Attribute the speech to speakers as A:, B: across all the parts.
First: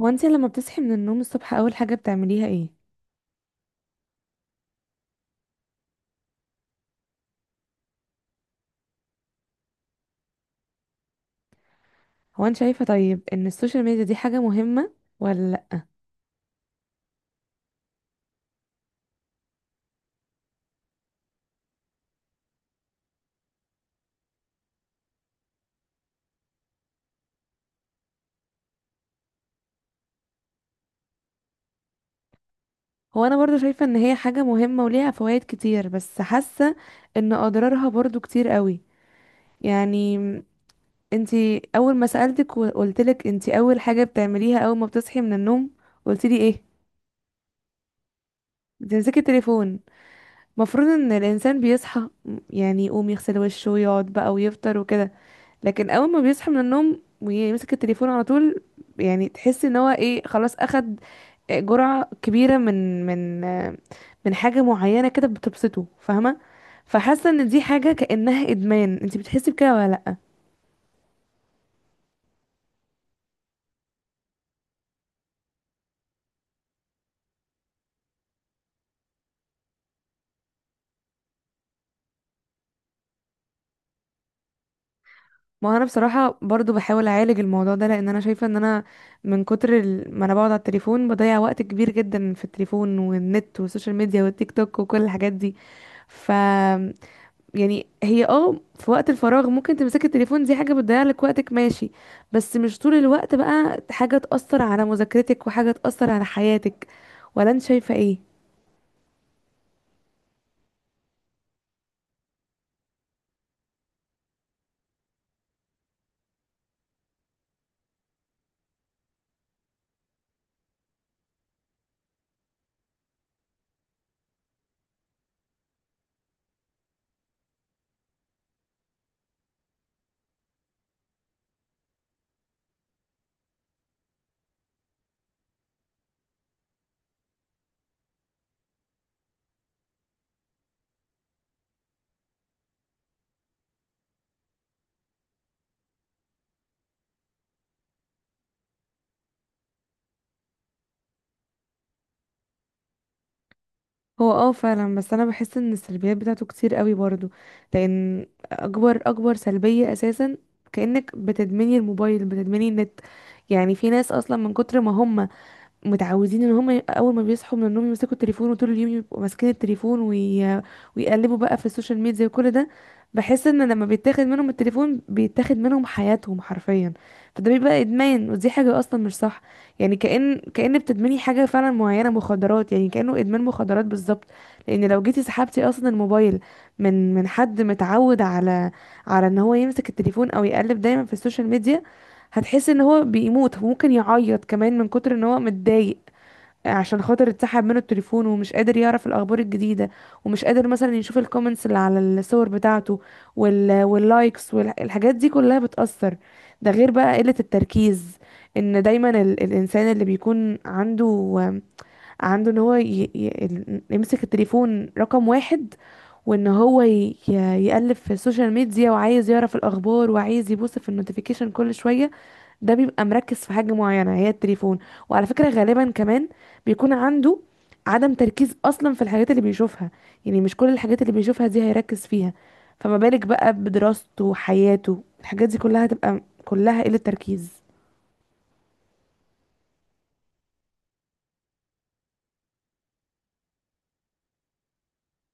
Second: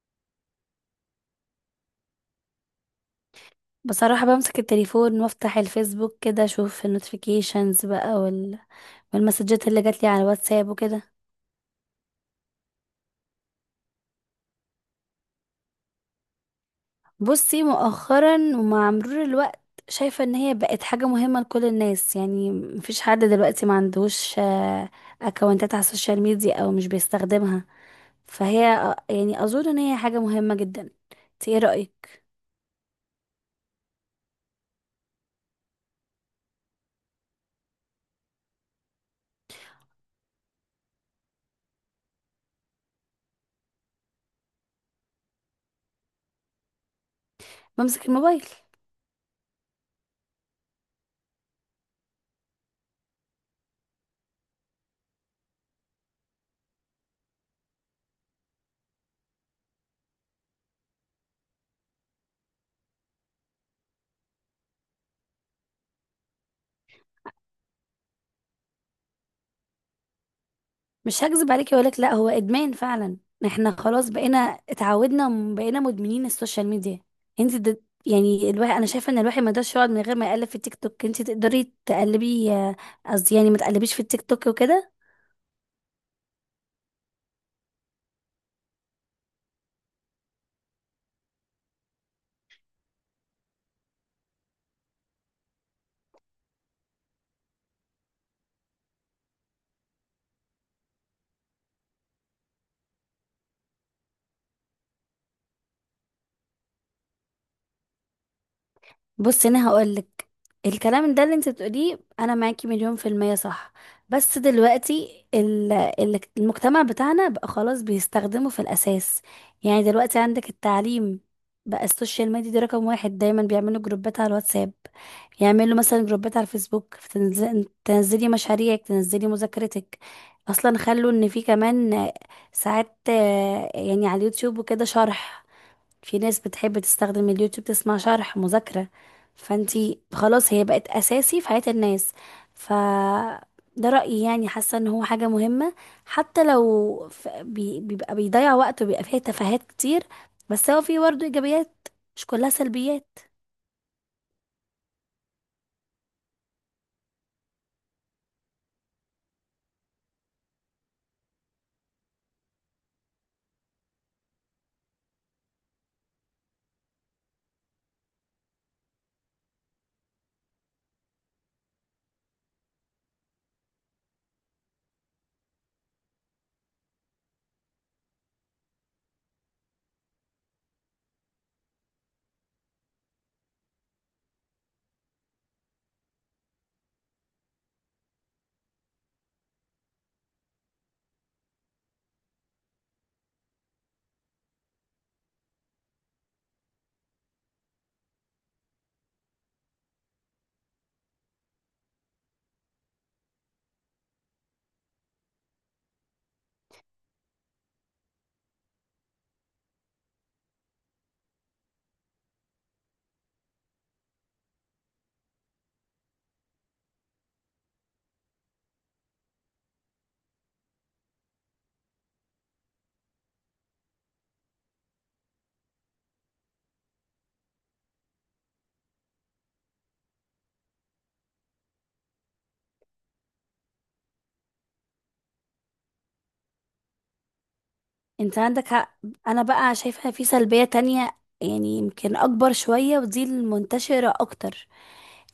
A: هو انت لما بتصحي من النوم الصبح اول حاجة بتعمليها ايه؟
B: بصراحة بمسك التليفون وافتح الفيسبوك كده، اشوف النوتيفيكيشنز بقى والمسجات اللي جاتلي على الواتساب وكده.
A: هو انت شايفة طيب ان السوشيال ميديا دي حاجة مهمة ولا لأ؟
B: بصي، مؤخرا ومع مرور الوقت شايفة ان هي بقت حاجة مهمة لكل الناس، يعني مفيش حد دلوقتي ما عندوش اكونتات على السوشيال ميديا او مش بيستخدمها. فهي يعني اظن ان هي حاجة مهمة جدا. انت ايه رأيك؟
A: هو انا برضو شايفة ان هي حاجة مهمة وليها فوائد كتير، بس حاسة ان اضرارها برضو كتير قوي. يعني انت اول ما سألتك وقلتلك انت اول حاجة بتعمليها اول ما بتصحي من النوم قلتلي ايه؟
B: بمسك الموبايل.
A: بتمسكي التليفون. مفروض ان الانسان بيصحى، يعني يقوم يغسل وشه ويقعد بقى ويفطر وكده، لكن اول ما بيصحى من النوم ويمسك التليفون على طول، يعني تحس ان هو ايه، خلاص اخد جرعة كبيرة من من حاجة معينة كده بتبسطه، فاهمة؟ فحاسة ان دي حاجة كأنها ادمان. انت بتحسي بكده ولا لا؟
B: مش هكذب عليكي واقول لك لا، هو ادمان فعلا. احنا خلاص بقينا، اتعودنا بقينا مدمنين السوشيال ميديا. يعني الواحد، انا شايفه ان الواحد ما يقدرش يقعد من غير ما يقلب في التيك توك، انت تقدري تقلبي قصدي يعني ما تقلبيش في التيك توك وكده.
A: ما انا بصراحة برضو بحاول اعالج الموضوع ده، لان انا شايفة ان انا من كتر ما انا بقعد على التليفون بضيع وقت كبير جدا في التليفون والنت والسوشيال ميديا والتيك توك وكل الحاجات دي. ف يعني هي اه في وقت الفراغ ممكن تمسكي التليفون، دي حاجة بتضيع لك وقتك، ماشي، بس مش طول الوقت بقى، حاجة تأثر على مذاكرتك وحاجة تأثر على حياتك. ولا انت شايفة ايه؟
B: بصي انا هقولك، الكلام ده اللي انت بتقوليه انا معاكي مليون في المية صح، بس دلوقتي المجتمع بتاعنا بقى خلاص بيستخدمه في الاساس. يعني دلوقتي عندك التعليم، بقى السوشيال ميديا دي رقم واحد، دايما بيعملوا جروبات على الواتساب، يعملوا مثلا جروبات على الفيسبوك، تنزلي مشاريعك تنزلي مذاكرتك. اصلا خلوا ان في كمان ساعات يعني على اليوتيوب وكده شرح، في ناس بتحب تستخدم اليوتيوب تسمع شرح مذاكرة. فانتي خلاص هي بقت أساسي في حياة الناس. ف ده رأيي، يعني حاسة ان هو حاجة مهمة حتى لو بيبقى بيضيع وقت وبيبقى فيها تفاهات كتير، بس هو فيه برضه إيجابيات، مش كلها سلبيات.
A: هو اه فعلا، بس انا بحس ان السلبيات بتاعته كتير قوي برضو، لان اكبر سلبية اساسا كأنك بتدمني الموبايل، بتدمني النت. يعني في ناس اصلا من كتر ما هم متعودين ان هم اول ما بيصحوا من النوم يمسكوا التليفون، وطول اليوم يبقوا ماسكين التليفون، ويقلبوا بقى في السوشيال ميديا وكل ده. بحس ان لما بيتاخد منهم التليفون بيتاخد منهم حياتهم حرفيا، فده بيبقى ادمان ودي حاجة اصلا مش صح. يعني كأن بتدمني حاجة فعلا معينة، مخدرات يعني، كأنه ادمان مخدرات بالظبط. لان لو جيتي سحبتي اصلا الموبايل من حد متعود على على ان هو يمسك التليفون او يقلب دايما في السوشيال ميديا، هتحس ان هو بيموت، ممكن يعيط كمان من كتر ان هو متضايق عشان خاطر اتسحب منه التليفون، ومش قادر يعرف الاخبار الجديدة، ومش قادر مثلا يشوف الكومنتس اللي على الصور بتاعته، واللايكس والحاجات دي كلها بتأثر. ده غير بقى قلة التركيز، ان دايما الانسان اللي بيكون عنده عنده ان هو يمسك التليفون رقم 1، وان هو يقلب في السوشيال ميديا وعايز يعرف الاخبار وعايز يبص في النوتيفيكيشن كل شوية، ده بيبقى مركز في حاجة معينة هي التليفون. وعلى فكرة غالبا كمان بيكون عنده عدم تركيز أصلا في الحاجات اللي بيشوفها، يعني مش كل الحاجات اللي بيشوفها دي هيركز فيها. فما بالك بقى بدراسته وحياته، الحاجات دي كلها هتبقى كلها قلة تركيز.
B: انت عندك حق. انا بقى شايفة في سلبية تانية، يعني يمكن اكبر شوية ودي المنتشرة اكتر،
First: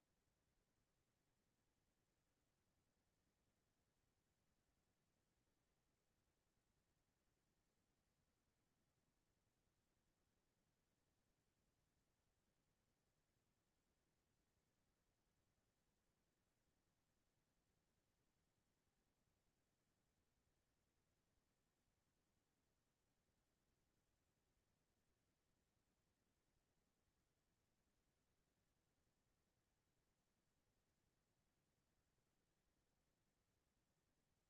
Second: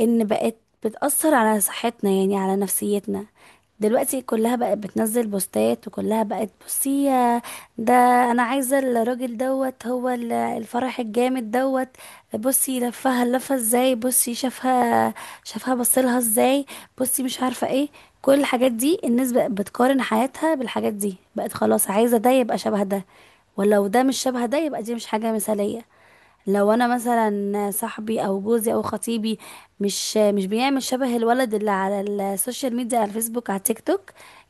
B: ان بقت بتأثر على صحتنا، يعني على نفسيتنا. دلوقتي كلها بقت بتنزل بوستات، وكلها بقت بصي يا ده، انا عايزة الراجل دوت، هو الفرح الجامد دوت، بصي لفها لفها ازاي، بصي شافها شافها بصلها ازاي، بصي مش عارفة ايه. كل الحاجات دي الناس بقت بتقارن حياتها بالحاجات دي، بقت خلاص عايزة ده يبقى شبه ده، ولو ده مش شبه ده يبقى دي مش حاجة مثالية. لو انا مثلا صاحبي او جوزي او خطيبي مش بيعمل شبه الولد اللي على السوشيال ميديا، على الفيسبوك، على التيك توك،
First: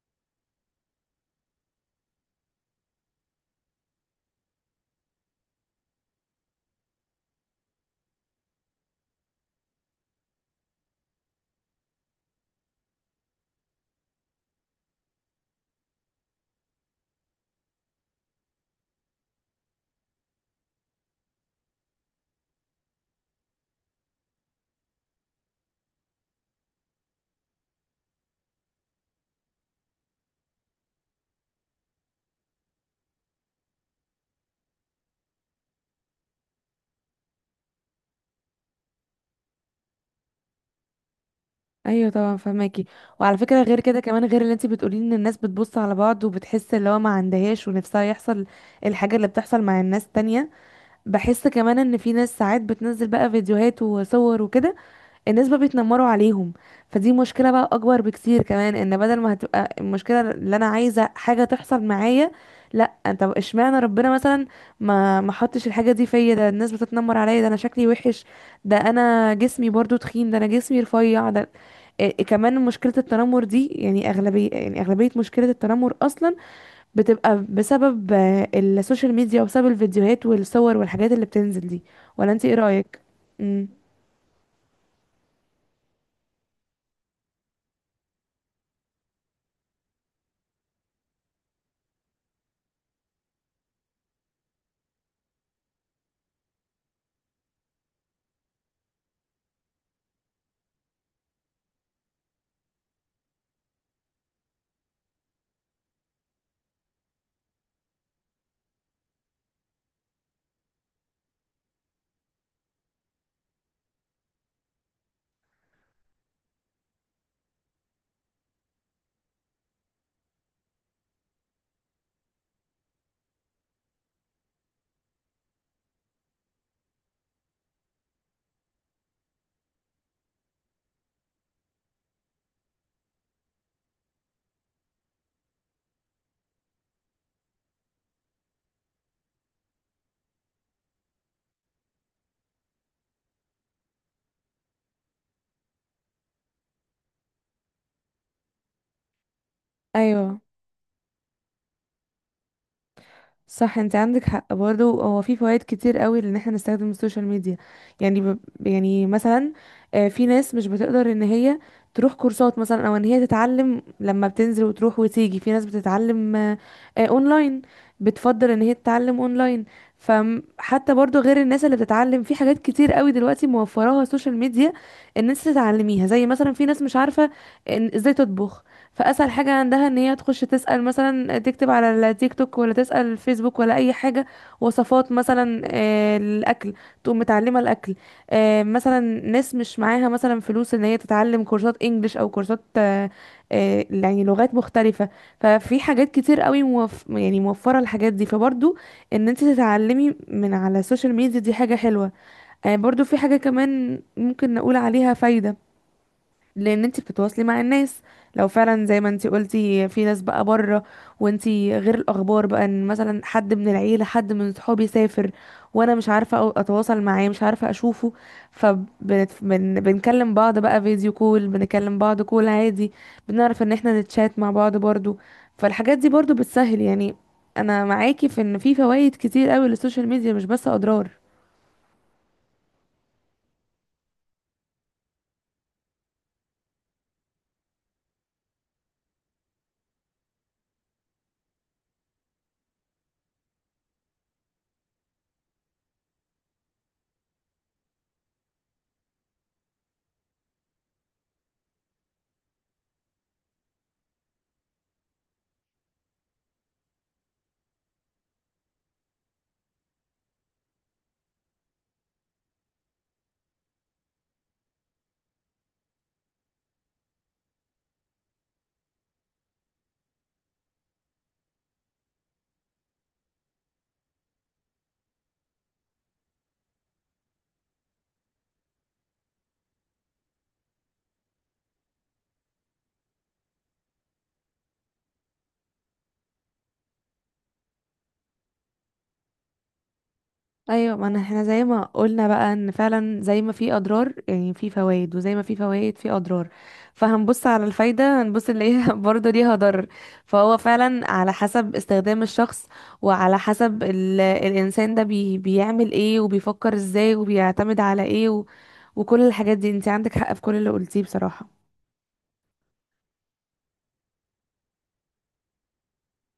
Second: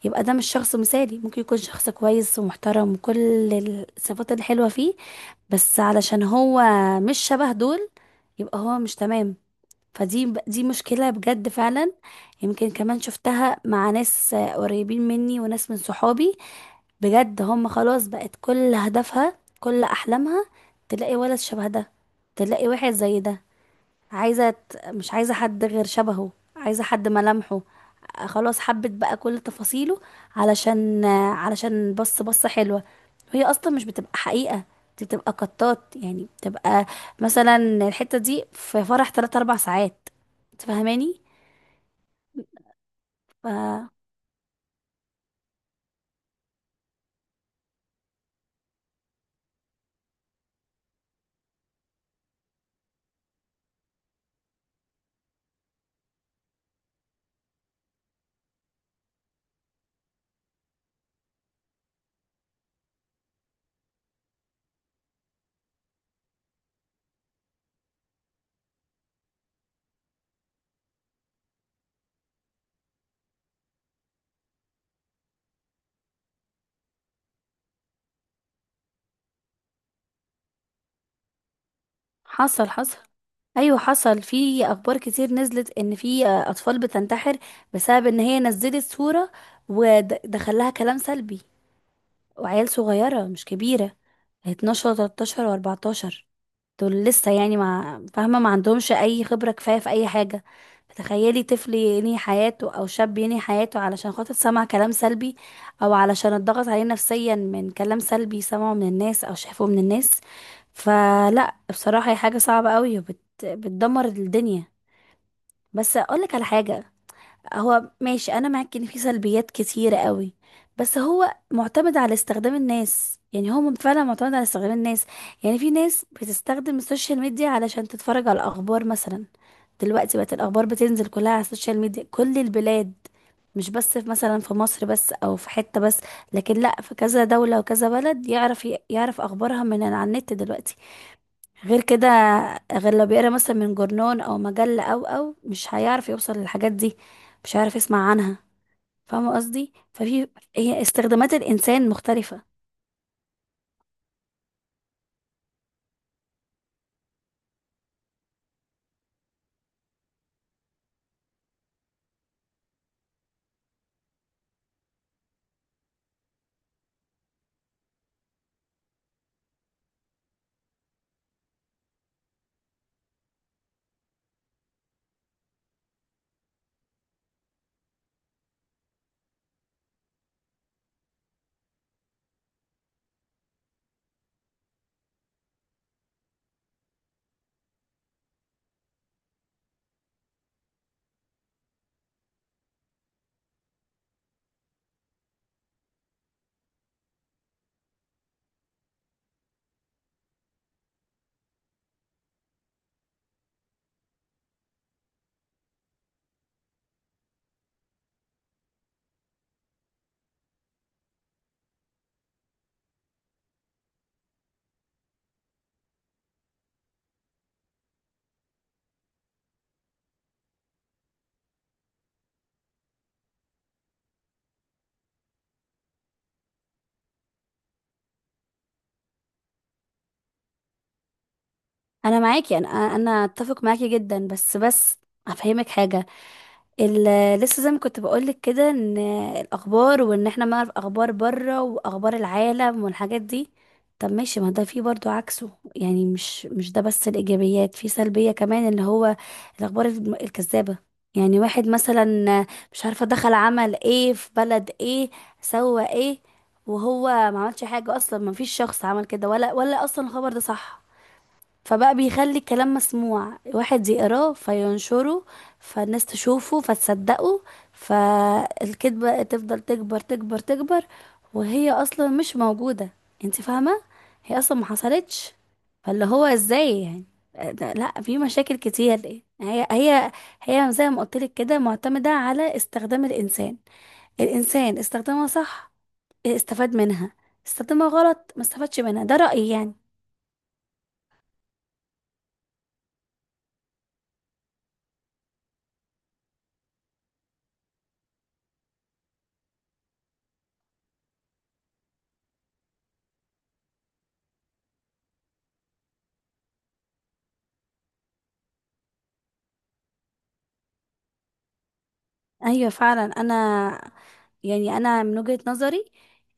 B: يبقى ده مش شخص مثالي، ممكن يكون شخص كويس ومحترم وكل الصفات الحلوة فيه، بس علشان هو مش شبه دول، يبقى هو مش تمام. فدي مشكلة بجد فعلا. يمكن كمان شفتها مع ناس قريبين مني وناس من صحابي، بجد هم خلاص بقت كل هدفها كل احلامها تلاقي ولد شبه ده، تلاقي واحد زي ده، مش عايزه حد غير شبهه، عايزه حد ملامحه خلاص حبت بقى كل تفاصيله، علشان بص بصه حلوه، وهي اصلا مش بتبقى حقيقه، دي بتبقى قطات، يعني بتبقى مثلا الحته دي في فرح 3 4 ساعات. تفهماني؟
A: ايوه طبعا فهماكي. وعلى فكره غير كده كمان، غير اللي انت بتقولي ان الناس بتبص على بعض وبتحس اللي هو ما عندهاش ونفسها يحصل الحاجه اللي بتحصل مع الناس تانية، بحس كمان ان في ناس ساعات بتنزل بقى فيديوهات وصور وكده الناس بقى بيتنمروا عليهم. فدي مشكلة بقى أكبر بكتير كمان، إن بدل ما هتبقى المشكلة اللي أنا عايزة حاجة تحصل معايا، لأ، طب اشمعنى ربنا مثلا ما حطش الحاجة دي فيا، ده الناس بتتنمر عليا، ده أنا شكلي وحش، ده أنا جسمي برضو تخين، ده أنا جسمي رفيع، ده إيه كمان. مشكلة التنمر دي يعني أغلبية، يعني أغلبية مشكلة التنمر أصلا بتبقى بسبب السوشيال ميديا، وبسبب الفيديوهات والصور والحاجات اللي بتنزل دي. ولا أنت إيه
B: فحصل.
A: رأيك؟ امم
B: ايوه حصل في اخبار كتير نزلت ان في اطفال بتنتحر بسبب ان هي نزلت صورة ودخل لها كلام سلبي، وعيال صغيرة مش كبيرة، 12 و13 و14، دول لسه يعني ما فاهمة، ما عندهمش أي خبرة كفاية في أي حاجة. فتخيلي طفل ينهي حياته أو شاب ينهي حياته علشان خاطر سمع كلام سلبي، أو علشان اتضغط عليه نفسيا من كلام سلبي سمعه من الناس أو شافه من الناس. فلا، بصراحة هي حاجة صعبة قوي بتدمر الدنيا. بس أقولك على حاجة، هو ماشي انا معاك ان في سلبيات كتيرة قوي، بس هو معتمد على استخدام الناس، يعني هو فعلا معتمد على استخدام الناس. يعني في ناس بتستخدم السوشيال ميديا علشان تتفرج على الاخبار مثلا. دلوقتي بقت الاخبار بتنزل كلها على السوشيال ميديا، كل البلاد، مش بس في مثلا في مصر بس او في حتة بس، لكن لا في كذا دولة وكذا بلد يعرف اخبارها من على النت دلوقتي. غير كده، غير لو بيقرا مثلا من جورنان او مجله او مش هيعرف يوصل للحاجات دي، مش هيعرف يسمع عنها. فاهمه قصدي؟
A: أيوه
B: هي استخدامات الانسان مختلفه.
A: صح، انت عندك حق برضه، هو في فوائد كتير قوي لان احنا نستخدم السوشيال ميديا. يعني مثلا في ناس مش بتقدر ان هي تروح كورسات مثلا، او ان هي تتعلم لما بتنزل وتروح وتيجي. في ناس بتتعلم اونلاين، بتفضل ان هي تتعلم اونلاين. فحتى برضه غير الناس اللي بتتعلم، في حاجات كتير قوي دلوقتي موفراها السوشيال ميديا ان انت تتعلميها، زي مثلا في ناس مش عارفة ان ازاي تطبخ، فاسهل حاجه عندها ان هي تخش تسال مثلا، تكتب على التيك توك ولا تسال الفيسبوك ولا اي حاجه وصفات مثلا الاكل، تقوم متعلمه الاكل. مثلا ناس مش معاها مثلا فلوس ان هي تتعلم كورسات انجليش، او كورسات يعني لغات مختلفه. ففي حاجات كتير قوي يعني موفره الحاجات دي، فبرضو ان انت تتعلمي من على السوشيال ميديا دي حاجه حلوه. برضو في حاجه كمان ممكن نقول عليها فايده، لان انت بتتواصلي مع الناس. لو فعلا زي ما انت قلتي في ناس بقى بره، وانت غير الاخبار بقى، ان مثلا حد من العيله، حد من صحابي سافر وانا مش عارفه اتواصل معاه، مش عارفه اشوفه، فبنكلم بعض بقى فيديو كول، بنكلم بعض كول عادي، بنعرف ان احنا نتشات مع بعض برضو. فالحاجات دي برضو بتسهل يعني. انا معاكي في ان في فوائد كتير قوي للسوشيال ميديا، مش بس اضرار.
B: انا معاكي، انا اتفق معاكي جدا، بس هفهمك حاجه. لسه زي ما كنت بقولك كده، ان الاخبار وان احنا نعرف اخبار بره واخبار العالم والحاجات دي، طب ماشي، ما ده فيه برضو عكسه، يعني مش ده بس الايجابيات، في سلبية كمان اللي هو الاخبار الكذابة، يعني واحد مثلا مش عارفة دخل عمل ايه في بلد ايه، سوى ايه، وهو ما عملش حاجة اصلا، ما فيش شخص عمل كده، ولا اصلا الخبر ده صح، فبقى بيخلي الكلام مسموع، واحد يقراه فينشره، فالناس تشوفه فتصدقه، فالكذبة تفضل تكبر تكبر تكبر، وهي اصلا مش موجودة، انت فاهمة؟ هي اصلا ما حصلتش. فاللي هو ازاي يعني لا، في مشاكل كتير، هي زي ما قلت لك كده، معتمدة على استخدام الانسان. الانسان استخدمها صح استفاد منها، استخدمها غلط ما استفادش منها. ده رأيي يعني.
A: ايوه، ما أنا- احنا زي ما قلنا بقى ان فعلا زي ما في اضرار يعني في فوائد، وزي ما في فوائد في اضرار، فهنبص على الفايده هنبص نلاقيها برضه ليها ضرر. فهو فعلا على حسب استخدام الشخص، وعلى حسب الانسان ده بيعمل ايه وبيفكر ازاي وبيعتمد على ايه وكل الحاجات دي. انت عندك حق في كل اللي قلتيه بصراحه.
B: ايوه فعلا، يعني انا من وجهة نظري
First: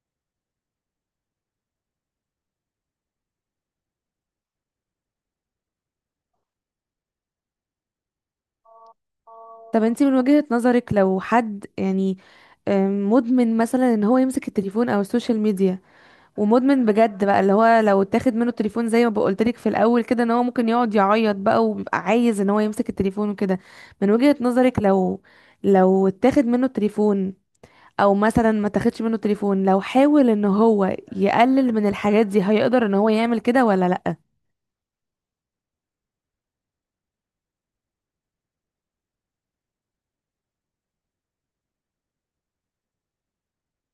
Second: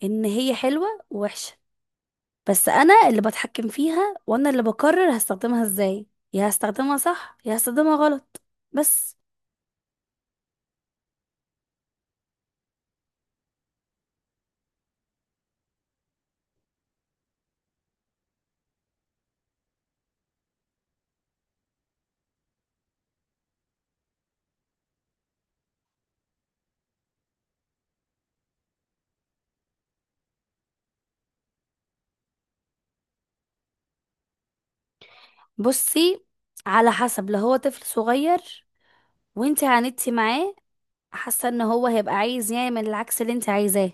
B: ان هي حلوة ووحشة، بس انا اللي بتحكم فيها وانا اللي بقرر هستخدمها ازاي، يا هستخدمها صح يا هستخدمها غلط. بس.
A: طب انت من وجهه نظرك لو حد يعني مدمن مثلا ان هو يمسك التليفون او السوشيال ميديا، ومدمن بجد بقى، اللي هو لو اتاخد منه التليفون زي ما بقولت لك في الاول كده، ان هو ممكن يقعد يعيط بقى وبيبقى عايز ان هو يمسك التليفون وكده. من وجهة نظرك لو اتاخد منه التليفون، او مثلا ما تاخدش منه التليفون، لو حاول ان هو يقلل من الحاجات دي، هيقدر ان هو يعمل كده ولا لا؟
B: بصي، على حسب، لو هو طفل صغير وانت عاندتي معاه، حاسه ان هو هيبقى عايز يعمل العكس اللي انت عايزاه.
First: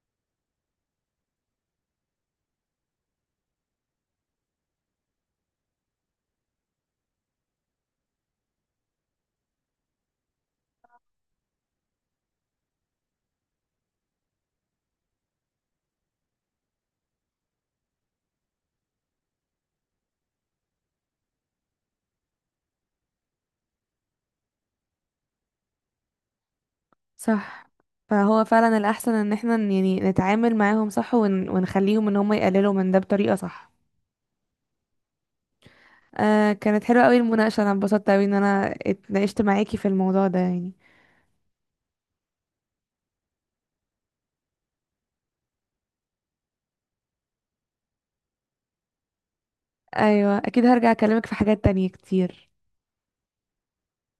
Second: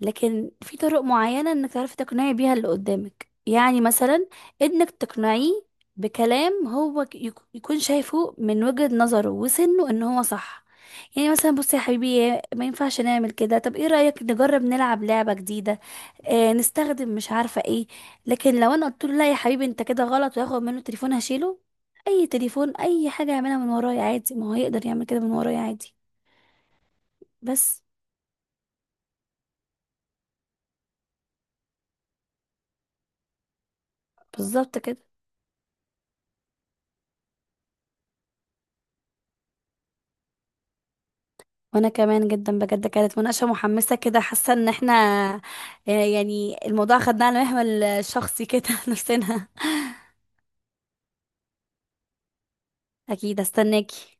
B: لكن في طرق معينة انك تعرفي تقنعي بيها اللي قدامك، يعني مثلا انك تقنعيه بكلام هو يكون شايفه من وجهة نظره وسنه ان هو صح. يعني مثلا بصي يا حبيبي، ما ينفعش نعمل كده، طب ايه رأيك نجرب نلعب لعبة جديدة نستخدم مش عارفة ايه. لكن لو انا قلت له لا يا حبيبي انت كده غلط، وياخد منه تليفون هشيله، اي تليفون اي حاجة يعملها من ورايا عادي، ما هو يقدر يعمل كده من ورايا عادي.
A: صح.
B: بس.
A: فهو فعلا الاحسن ان احنا يعني نتعامل معاهم صح ونخليهم ان هم يقللوا من ده بطريقة صح.
B: بالظبط كده.
A: آه، كانت حلوة قوي المناقشة، انا اتبسطت قوي ان انا اتناقشت معاكي في الموضوع ده يعني.
B: وانا كمان جدا، بجد كانت مناقشة محمسة كده، حاسة ان احنا يعني الموضوع خدناه على محمل شخصي كده نفسنا.
A: ايوه اكيد، هرجع اكلمك في حاجات تانية كتير.
B: اكيد استناكي.